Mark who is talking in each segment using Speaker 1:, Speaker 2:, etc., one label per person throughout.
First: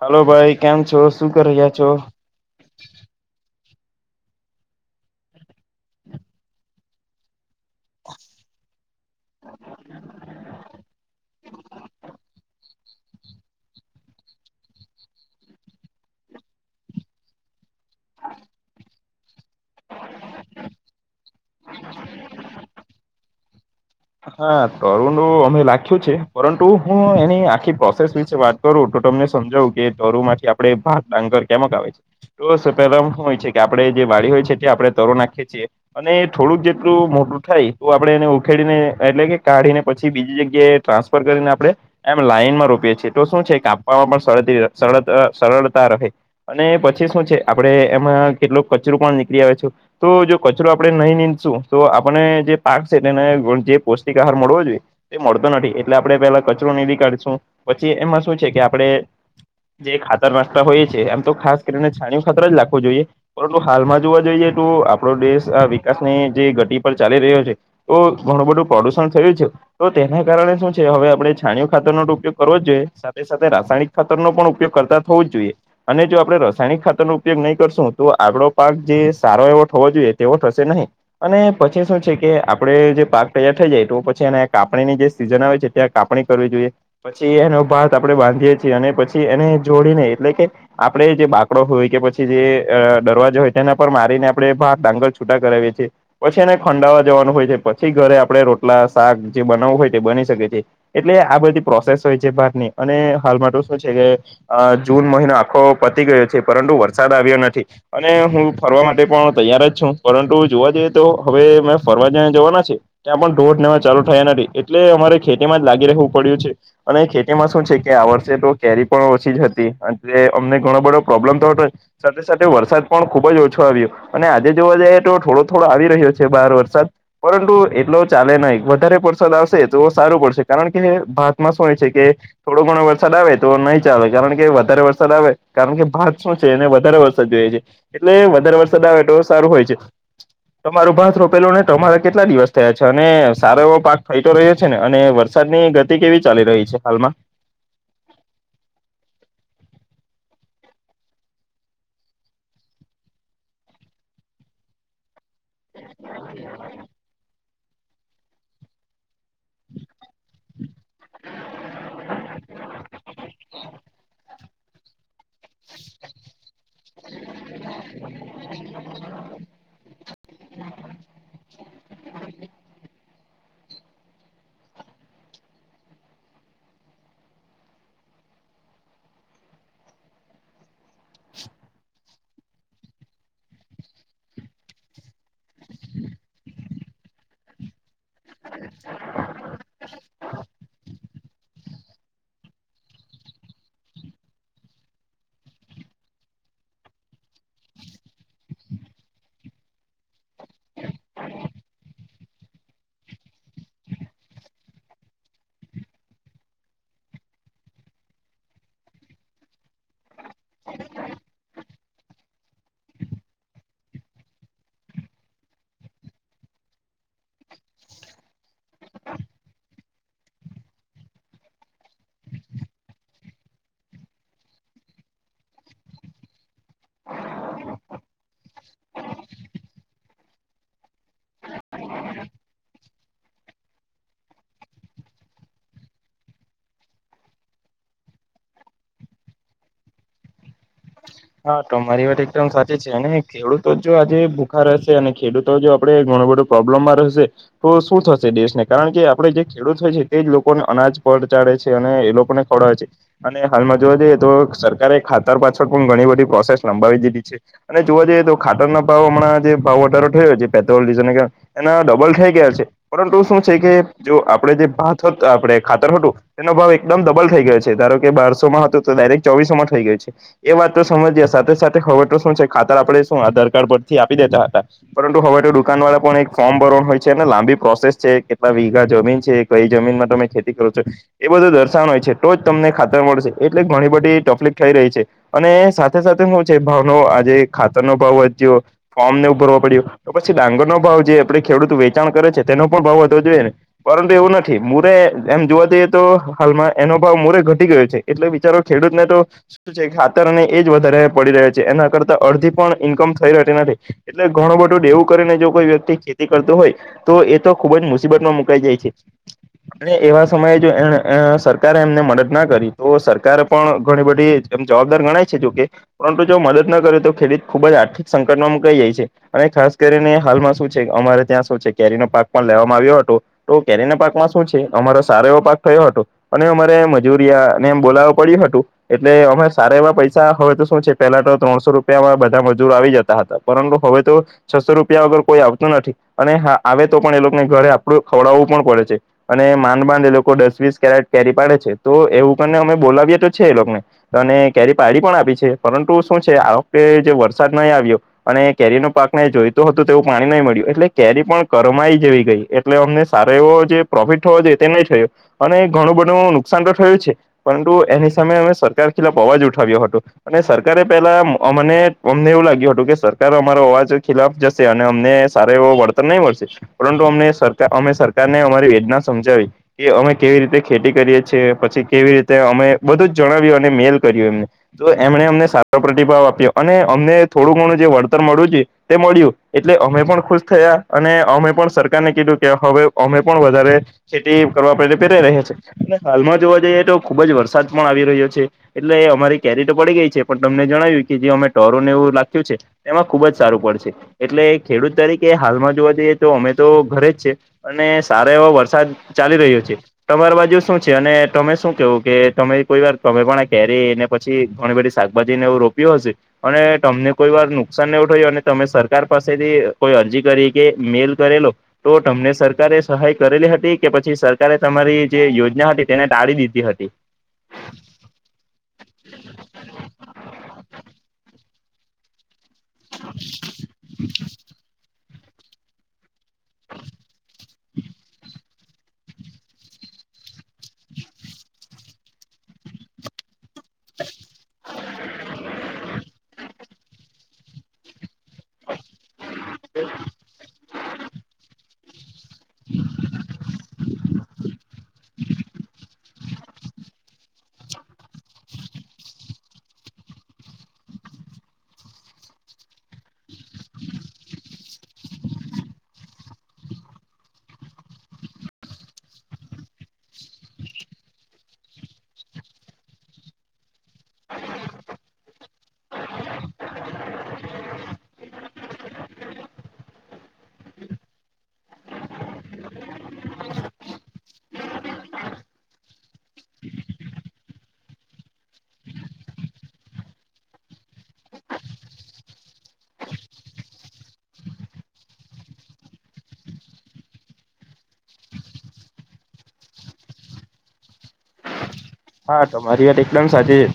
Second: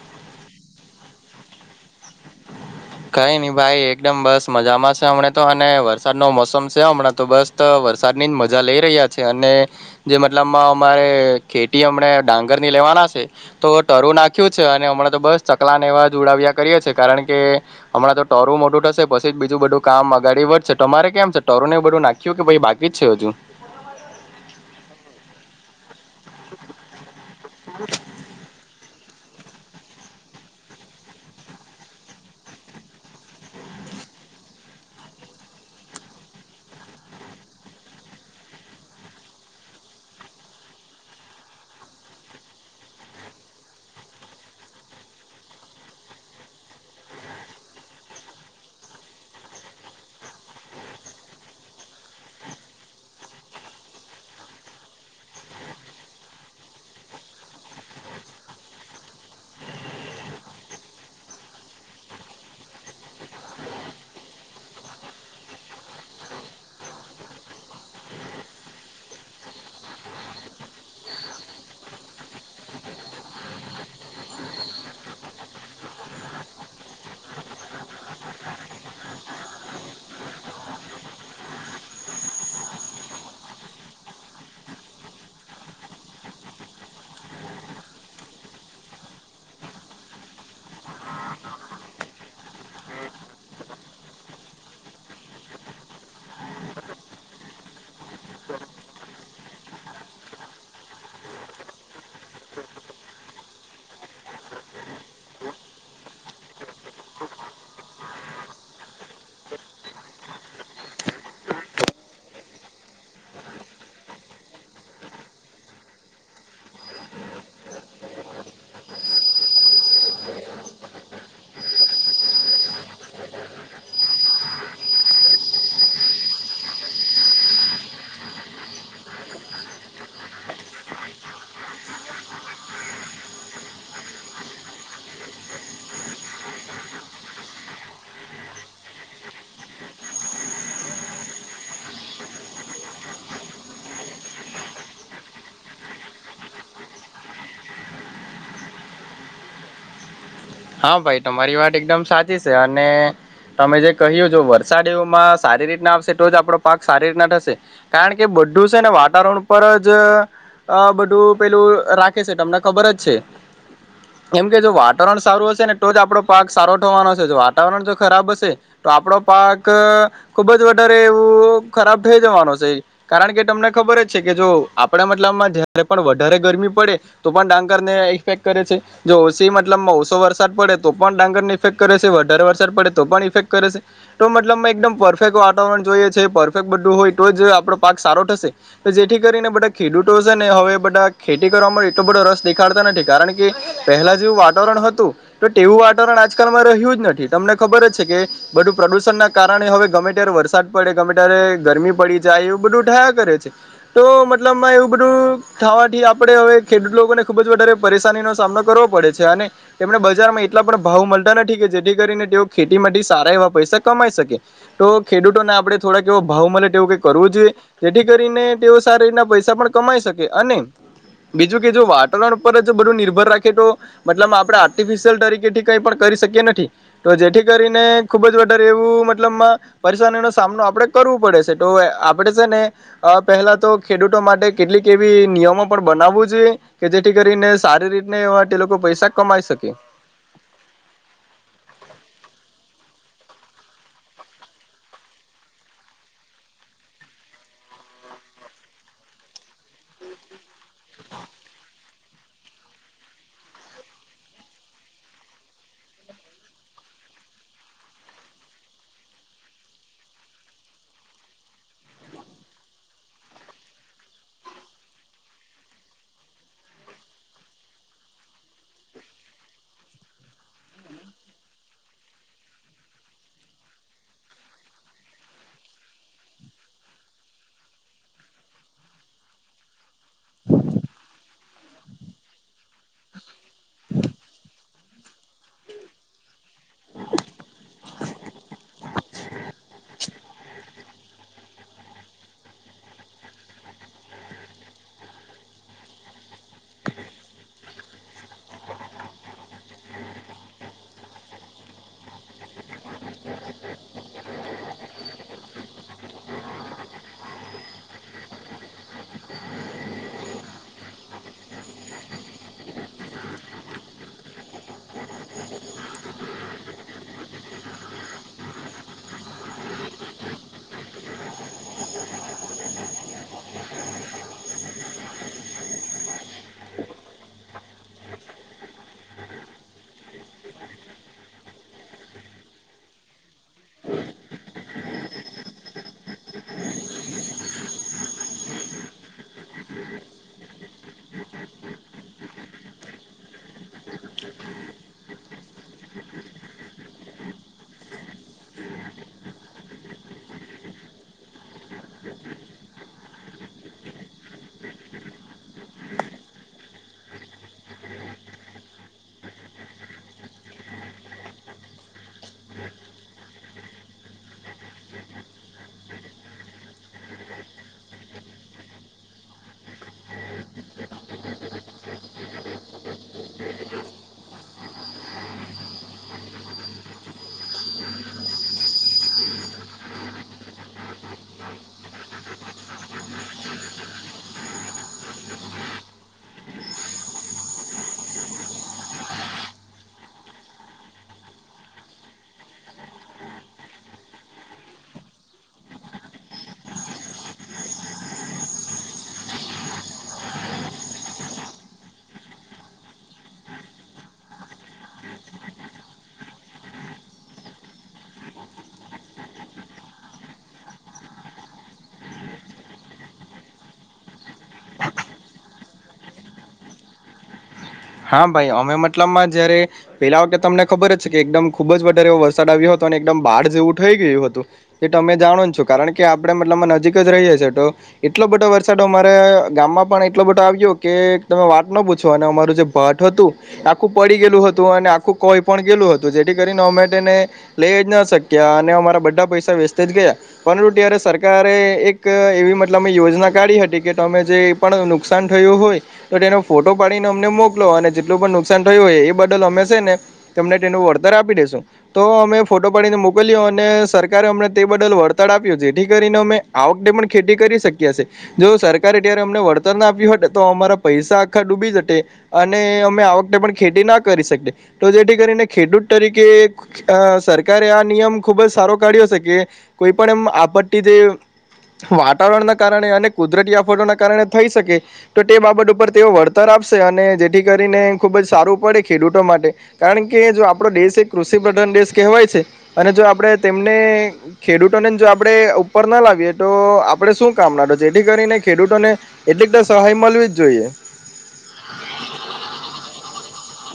Speaker 1: Hello ભાઈ કેમ છો શું કરી રહ્યા છો.
Speaker 2: કઈ નઈ ભાઈ એકદમ બસ મજામાં છે હમણાં તો અને વરસાદ નો મોસમ છે હમણાં તો બસ વરસાદ ની જ મજા માં લઈ રહ્યા છે અને જે મતલબમાં અમારે ખેતી એમણે ડંગર ની લેવાના છે તો ટરું નાખ્યું છે અને હમણાં તો બસ ચકલાને એવા જ ઉડાવ્યા કરીએ છીએ કારણ કે હમણાં તો ટોરું મોટું થશે પછી થીક બીજું બધું કામ અગાડી વધશે તમારે કેમ છે તારું એ બધું નાખ્યું કે ભાઈ બાકી જ છે હજુ.
Speaker 1: હા તરુ નો અમે લખ્યું છે પરંતુ હું એની આખી પ્રોસેસ વિશે વાત કરું. તો તમે સમજો કે [unintelligible] માંથી આપડે ભાહ ડાંગર કેમક આવે છે, તો સ પેલા હું હોય છે કે આપડે જે વાડી હોય છે તે આપણે તરું નાખીએ છીએ અને એ થોડુંક જેટલું મોટું થાય તો આપણે એને ઉખેડીને એટલે કે કાઢીને પછી બીજી જગ્યાએ ટ્રાન્સફર કરીને આપણે એમ લાઈનમાં રોપીએ છીએ, તો શું છે કાપવા પણ સરળતીય સરળ અહ સરળતી રહે, અને પછી શું છે આપડે એમાં કેટલું કચરો પણ નીકળી આવે છે, તો જો કચરો આપણે નહીં નીંદશું તો આપણે જે પાક છે તેને [unintelligible] પૌષ્ટિક આહાર મળવો જોઈએ તે મળતો નથી એટલે આપણે પેલા કચરો નીરી કાઢશું. પછી એમાં શું છે કે આપણે ણે જે ખાતર નાખતા હોઈએ છે એમ તો ખાસ કરીને છાણ્યું ખાતર જ નાખવું જોઈએ, પરંતુ હાલમાં જોવા જઈએ તો આપણો દેશ આ વિકાસ ની જે ગતિ પર ચાલી રહ્યો છે તો ઘણું બધું પ્રદુણ થયું છે. તો તેના કારણે શું છે હવે આપણે છાણ્યું ખાતર નો જ ઉપયોગ કરવો જ જોઈએ, સાથે-સાથે રાસ ણિક ખાતર નો પણ ઉપયોગ કરતા થવો જ જોઈએ. અને જો આપણે રસાયણિક ખાતર નો ઉપયોગ નહી કરશું તો આપડો પાક જે સારો એવો થવો જોઈએ તેવો થશે નહી. અને પછી શું છે કે આપણે જે પાક તૈયાર થઈ જાય તો પછી એને કાપણીની જે સીઝન આવે છે ત્યાં કાપણી કરવી જોઈએ. પછી એનો પાક આપણે બાંધ ધ્યે છે અને પછી એને જોડીને એટલે કે આપણે જે બાકડો હોય કે પછી જે અહ દરવા જો હોય એના પર મારીને આપણે પાક ડાંગર છૂટા કરાવીએ છે, પછી એને ખંડાવા જવાનું હોય છે, પછી ઘરે આપ પણે રોટલા, શાક જે બનાવવું હોય તે બની શકે છે. એટલે આ બધી પ્રોસેસ હોય છે પાકની. અને હ હાલ તો શું છે કે અહ જૂન મહિનો આખો પતી ગયો છે, પરંતુ વરસાદ આવ્યો નથી. અને હું ફરવા માટે પણ તૈયાર જ છું, પરંતુ જોવા જઈએ તો હવે મેં ફરવાને જવાના છે. ત્યાં પણ ધોઢ ને એવો ચાલુ થયા નથી એટલે અમારે ખેતી માં જ લાગી રહેવું પડ્યું છે, અને ખેતીમાં શું છે કે આ વર્ષે તો કેરી પણ ઓછી જ હતી, અને અમને ઘણો બધો પ્રોબ્લેમ તો હતો જ. સાથે-સાથે વરસાદ પણ ખુબ જ ઓછો આવ્યો, અને આજે જોવા જઈએ તો થોડો-થોડો આવી રહ્યો છે બહાર વરસાદ, પરંતુ એટલો ચાલે નહીં. વધારે પરસાદ આવશે તો સારું પડશે કારણ કે ભાતમાં શું હોય છે કે થોડો ઘ ણો વરસાદ આવે તો નહીં ચાલે કારણ કે વધારે વરસાદ આવે કારણ કે ભાત શું છે એને વધારે વરસાદ જોઈએ છે. એટલે વધારે વરસાદ આવે તો સારું હોય છે. તમારું ભાત રોપેલું હોય તમારે કેટલા દિવસ થયા છે, અને સારો એવો પાક થઈ તો રહ્યો છે ને? અને વરસાદની ગતિ કેવી ચાલી રહી છે હાલમાં? [inaudible]
Speaker 2: હા ભાઈ તમારી વાત એકદમ સાચી છે, અને તમે જે કહ્યું જો વરસાદીઓમાં સારી રીતના આવશે તો જ આપડો પાક સારી રીતના થશે. કારણ કે બધું સે ને વાતાવરણ ઉપર જ અહ બધું પેલું રાખે છે તમને ખબર જ છે, કેમ કે જો વાતાવરણ સારું હશે ને તો જ આપડો પાક સારો થવાનો સે. જો વાતાવરણ જો ખરાબ હશે તો આપડો પાક અહ ખુબ જ વધારે એવું ખરાબ થઈ જવાનું છે, કારણ કે તમને ખબર જ છે કે જો આપડા મતલબ માં જ્યારે પણ વધારે ગરમી પડે તો પણ ડાંગર ને ઈફેક્ટ કરે છે. [unintelligible] ઓસી મતલબમાં ઓસ સો વરસાદ પડે તો પણ ડાંગર ને ઇફેક્ટ કરે છે, વધારે વરસાદ પડે તો પણ ઇફેક્ટ કરે છે, તો મતલબમાં એકદમ પરફેક્ટ વાતારણ જોઈએ છે, પરફેક્ટ બધું હોય તો જ આપણો પાક સારો થશે, તો જેથી કરીને બધા ખેડૂતો છે ને એ હવે બધા ખેતી કરવા એટલો બધો રસ દેખાડતા નથી કારણ કે પહેલા જેવું વાતાવરણ હવે [unintelligible] તો તેવું વાતાવરણ આજકાલમાં રહ્યું જ નથી. તમને ખબર જ છે કે બધું પ્રદુષણ ના કારણે હવે ગમે ત્યારે વરસાદ પડે, ગમે ત્યારે ગરમી પડી જાય એવું બધું થાયા કરે છે. તો મતલબ માં એવું બ ધું થવાથી આપણે હવે ખેડૂત લોકોને ખુબ જ વધારે પરેશાની નો સામનો કરવો પડે છે. અને એમને બજારમાં એટલા પણ ભાવ મળતા નથી કે જે થી કરીને તેઓ ખેતી માં સારા એવા પૈસા કમાઈ શકે, તો ખેડૂતોને આપણે થોડાક એવો ભાવ મલે તે વું કરવું જોઈએ, જેથી કરીને તેઓ સારી રીતના પૈસા પણ કમાઈ શકે. અને બીજું કે જો વાતાવરણ ઉપર જ બધું નિર્ભર રાખે તો મતલબ આપડે આ ર્ટીફીસીયલ તરીકેથી કઈ પણ કરી શકીએ નથી તો જેથી કરીને ખુબ જ વધ ધારે એવો મતલબમાં પરેશાની નો સામનો આપડે કરવું પડે છે, તો આપડે છે ને અહ પેલા તો ખેડૂતો માટે કેટલીક એવી નિયમો પણ બનાવવું જોઈએ કે જેથી કરીને સારી રીતને એવા તે લોકો પૈસા કમાઈ શકે.
Speaker 1: હા તમારી વાત એકદમ સાચી છે, અને ખેડૂતો જો આજે ભૂખા રહેશે અને ખેડૂતો જો આપડે ઘણો બધો પ્રોબ્લેમમાં રહેશે તો શું થશે દેશને, કારણ કે આપણેે જે ખેડૂત હોય છે તે જ લોક પણ અનાજ પડ ચાડે છે અને એ લોકો ને ખવડે છે અને હાલમાં જોવા જઈએ તો સરકારે ખાતર પાછળ પણ ઘણી બધી પ્રોસેસ લંબાવી દીધી છે અને જોવા જઈએ તો ખાતર ભાવ હમણાં જે ભાવ વધારો થયો છે પેટ્રોલ ડીઝલને એના ડબલ થઈ ગયા છે પરંતુ શું છે કે જો આપડે જે ભાત આપણે ખાતર હતું તેનો ભાવ એકદમ ડબલ થઈ ગયો છે ધારો કે બારસોમાં હતો તો ડાયરેક્ટ ચોવીસો માં થઈ ગયો છે એ વાત સમજ સાથે સાથે હવે તો શું છે ખાતર આપણે શું આધાર કાર્ડ પરથી આપી દેતા હતા પરંતુ હવે તો દુકાન વાળા પણ એક ફોર્મ ભરવાણ હોય છે અને લાંબી પ્રોસેસ છે કેટલા વીઘા જમીન છે કઈ જમીનમાં તમે ખેતી કરો છો એ બધું દર્શાવા નું હોય છે તો જ તમને ખાતર મળશે એટલે ઘણી બધી તકલીફ થઈ રહી છે અને સાથે સાથે શું છે ભાવનો આજે ખાતર નો ભાવ વધ્યો ફોર્મ ને ભરવો પડ્યો પછી ડાંગર નો ભાવ જે આપે ખેડૂત વેચાણ કરે છે તેનો પણ ભાવ વધો જઈ ને પરંતુ એવું નથી મુરે એમ જોવા દઈએ તો હાલમાં એનો ભાવ મોરે ઘટી ગયો છે એટલે વિચારો ખેડૂતને તો શું છે એ વધારે પડી રહી છે એના કરતા અડધી પણ ઇન્કમ થઈ રેતી નથી એટલે ઘણું બધું દેવું જો કોઈ વ્યક્તિ ખેતી કરતો હોય તો એ તો ખુબ જ મુસીબતમાં મુકાઈ જાય છે અને એવા સમયે જો એ સરકારે એમને મદદ ના કરી તો સરકાર પણ ઘણી બધી જવાબદાર ગણાય છે જોકે પરંતુ જો મદદ ન કરે તો ખેડૂત ખુબ જ આર્થિક સંકટમાં મુૂકાઈ જાય છે અને ખાસ ખાસ કરીને હાલમાં શું છે અમારે ત્યાં શું છે કેરીનોો પાક પણ લેવામાં આવ્યો હતો તો કેરીના પાકમાં શું છે અમારો સારો એવો પાક થયો હતો અને અમારે મજૂરિયા ને એમ બોલાવો પડ્યું હતું એટલે અમા. સારા એવા પૈસા હવે તો શું છે પેલા તો ત્રણસો રૂપિયા બધા મજૂરો આવી જતા હતા પરંતુ હવે તો, બસો રૂપિયા વગર કોઈ આવતું નથી અને હા આવે તો પણ એ લોકોને ઘરે આપડું ખવડાવવું પણ પડે છે અને માંડ માંડ એ લોકો દસ વીસ કેરેટ કેરી પાડે છે તો એવું પણને અમે બોલાવીએ તો છે એ લોકોને અને કેરી પાડી પણ આપી છે પરંતુ શું છે આ વખતે જે વરસાદ નહીં આવ્યો અને કેરીનોો પાકને જોઈ હતું તેવું પાણી નહીં મળ્યું એટલે કેરી પણ કરમાઈ જેવી ગઈ એટલે અમને સારો એવો જે પ્રોફિટ થવો જો નહી થયો અને ઘણું બધું નુકસાન તો થયું છે પરંતુ એની સામે અમે સરકાર ખિલાફ અવાજ ઉઠાવ્યો હત અને સરકારે પેલા મને અમને એવું લાગ્યું હતું કે સરકાર અમારો અવાજ ખિલાફ અને અમને સારો એવું વળતર નહીં મળશે પરંતુ અમને સર અમે સરકારને અમારી વેદના સમજાવી કે અમે કેવી રીતે ખેતી કરીએ છીએ પછી કેવી રીતે અમે બધું જ જણાવ્યું અને મેલ કર્યું એમને તો એમણે અમને સારો પ્રતિભાવ આપ્યો અને અમને થોડું ઘણું જે વળતર મળ્યું છે તે મળ્યું એટલે અમે પણ ખુશ થયા અને અમે પણ સરકારને કીધું કે હવે અમે પણ વધારે ખેતી કરવાડે પે રહ્યા છે હાલમાં જોવા જઈએ તો ખુબ જ વરસાદ પણ આવી રહ્યો છે એટલે અમારી કેરી પડી ગઈ છે પણ તમને જણાવ્યું કે જે અમે ટોરોને એવું લખ્યું છે એમાં ખુબ જ સારું પડશે એટલે ખેડૂત તરીકે હાલમાં જોવા જઈએ તો અમે તો ઘરે જ છે અને સારા એવાો વરસાદ ચાલી રહ્યો તમારી બાજુ શું છે અને તમે શું કેવું કે તમે કોઈ વાર તમે પણ આ કેરી પછી ઘણી બધી શાકભાજી ને એવું રોપ્યું હશે અને તમને કોઈ વાર નુકસાન ન એવું થયું અને તમે સરકાર પાસેથી કોઈ અરજી કરી કે મેલ કરેલો તો તમને સરકારે સહાય કરેલી હતી કે પછી સરકારે તમારી જે યોજના હતી તેને ટાળી દીધી હતી
Speaker 2: હા ભાઈ અમે મતલબમાં જયારે પેલા વખતે તમને ખબર જ છે કે એકદમ ખુબ જ વધારે ડાવ્યું હતું અને એકદમ બહાર જેવું થઈ ગયું હતું એ તમે જાણો છો કારણ કે ને નજીક જ રહીએ છી તો એટલો બધો વરસાદ સાડ અમારે ગામમાં પણ એટલો બધો આવ્યો કે તમે વાત ન પૂછો અને અમારું જે ભટ્ટ હતું આખું પડી ગેલું હતું અને આખું કોઈ પણ ગેલું હતું જેથી કરીને અમેને લઈ જ ન શકી ક્યાં અને અમારા બધા પૈસા વેસ્ટ જ ગયા પરંતુ ત્યારે સરકારે એક એક એવી મતલબ મે યોજના કાઢી હતી કે તમે જે પણ નુકસાન થયું હોય તો તેનો ફોટો પાડી ને અમને મોકલો અને જેટલું પણ નુકસાન થયું હોય એ બદલ અમે છે ને તમને તેનું વળતર આપી દેસું તો અમે ફોટો પાડીને મોકલ્યો અને સરકારે અમને તે બદલ વળતર આપ્યું જેથી કરીને અમે આવ ડે પણ ખેતી કરી શક જો સરકારે અ્યારે અમને વળતર ના આપ્યું હો તો અમારા પૈસા આખા ડૂબી જ અને અમે આ વખતે પણ ખેતી ના કરી શકીએ તો જેથી કરીને ખેડૂત તરીકે સરકારે આ નિયમ ખુબ જ સારો કાઢ્યો છે કે કોઈ પણ એમ આપત્તિ જે વાતાવરણના કારણે અને કુદરતી આફતોના કારણે થઈ શકે તો તે બાબત ઉપર તેઓ વળતર સ અને જે થી કરીને ખુબ જ સારું પડે ખેડૂતો માટે કારણ કે જો આપડો દેશ એક કૃષિ પ્રધાન દેશ કહેવાય છે અને જો આપણે તેમને ખેડૂતોને જો આપડણે ઉપર ના લાવીએ તો આપણે શું? મના છે જેથી કરીને ખેડૂતોને એટલીક સહાય મળવી જ જોઈએ
Speaker 1: હા તમારી વાત એકલેમ સાચી છે.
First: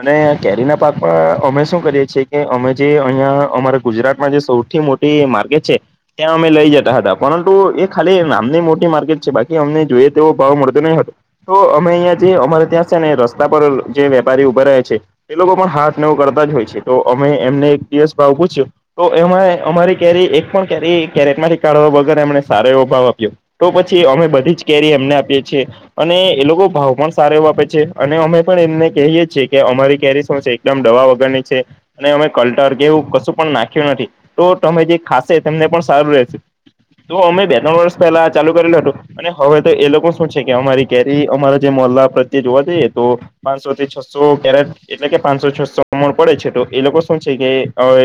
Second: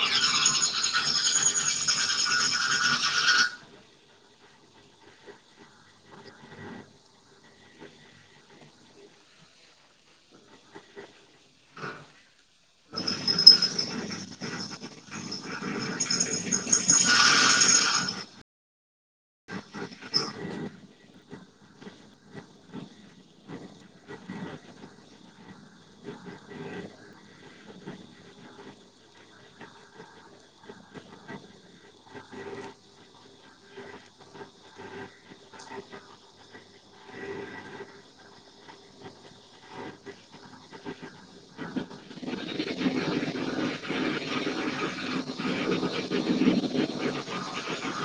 Speaker 1: અને કેરી ના પાક પર અમે શું કરીએ છીએ કે અમે જે અહિયાં અમારા ગુજરાતમાં જે સૌથી મો માર્કેટ છે ત્યાં અમે લઈ જતા હતા પરંતુ એ ખાલી નામની મોટી માર્કેટ છે બાકી જોઈએ તેવો ભાવ મળતો નહી હતો તો અમે અહં જે અમારે ત્યાં છે ને રસ્તા પર જે વેપારી ઉભા રહ્યા છે. પણ હાથવ કરતા જ હોય છે તો અમે એમને દસ ભાવ પૂછ્યો તો એમાં કેરી એક પણ કેરી કેરેટ માંથી કાઢવા વગર એમને સારો એવો ભાવ આપ્યો તો પછી અમે બધી જ કેરી એમને આપીએ છીએ અને એ લોકો ભાવ પણ સાર એવ આપે છે અને અમે પણ એમને કહીએ છીએ કે અમારી કેરી શું છે એકદમ દવા વગરની છે અને ત કલટર કે એવું કશું પણ નાખ્યું નથી તો તમે જે ખાશે તેમને પણ સારું રહેશે તો અમે બે ત્રણ વર્ષ પહેલા ચાલુ કરેલું હતું અને હવે તો એ લોકો શું છે કે અમારી કેરી અમારો જે મોલા પ્રત્યે જોવા જઈએ તો પાંચસો થી છસો કેરેટ એટલે કે પાંચસો છસોમ પડે છે તો એ લોકો- કે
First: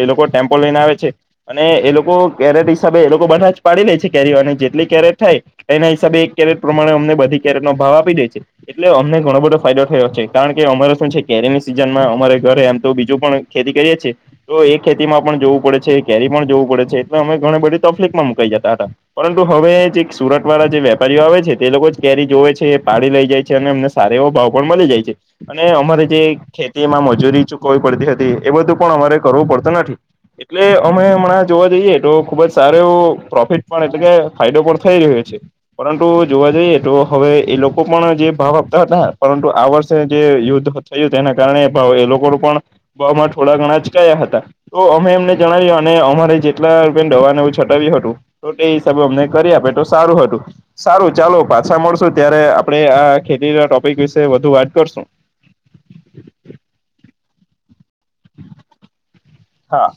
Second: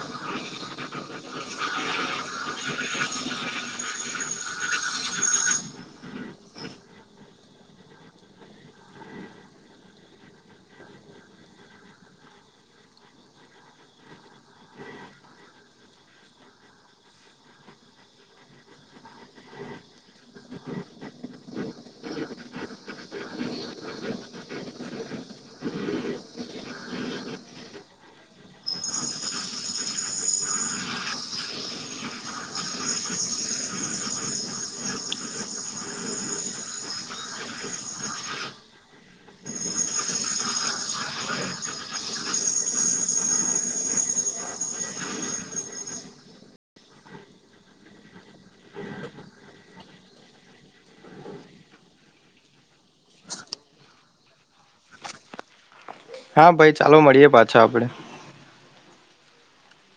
Speaker 1: એ લોકો ટેમ્પો લઈને આવે છે અને એ લોકો કેરેટ હિસાબે એ લોકો બધા જ પાડી લે છે. કેરી અને જેટલી કેરેટ થાય એના હિસાબે એક કેરેટ પ્રમાણે અમને બધી કેરેટ નો ભાવ આપી દે છે. એટલે અમને ઘણો બધો ફાયદો થયો છે કારણ કે અમારે શું છે કેરીની સિઝનમાં અમારે ઘરે એમ તો બીજું પણ ખેતી કરીએ છીએ તો એ ખેતી માં પણ જોવું પડે છે કેરી પણ જોવું પડે છે એટલે અમે ઘણી બધી તકલીફ માં મુકાઈ જતા પરંતુ હવે સુરત વાળા જે વેપારીઓ આવે છે, તે લોકો જ કેરી જોવે છે પાડી લઈ જાય છે. છે અને અમને સારા એવો ભાવ પણ મળી જાય છે અને અમારે જે ખેતીમાં મજૂરી ચૂકવવી પડતી હતી. એ બધું પણ અમારે કરવું પડતું નથી. એટલે અમે હમણાં જોવા જઈએ તો ખુબ જ સારો એવો પ્રોફિટ પણ એટલે કે ફાયદો પણ થઈ રહ્યો છે. પરંતુ જોવા જઈએ તો હવે એ લોકો પણ જે- ભાવ આપતા હતા પરંતુ આ વર્ષે જે યુદ્ધ થયું તેના કારણે એ લોકોનું પણ બ થોડા ઘણા જ કયા હતા તો અમે એમને જણાવ્યું અને અમારે જેટલા રૂપિયા દવાને એવું છટાવ્યું હતું. તો એ હિસાબે અમને કરી આપે તો સારું હતું સારું ચાલો પાછા મળશું ત્યારે આપડે આ ખેતી ના ટોપિક વિશે વધુ વાત કરશું.
Speaker 2: હા ભાઈ ચાલો મળીએે પાછો આપડે..
Speaker 1: હા.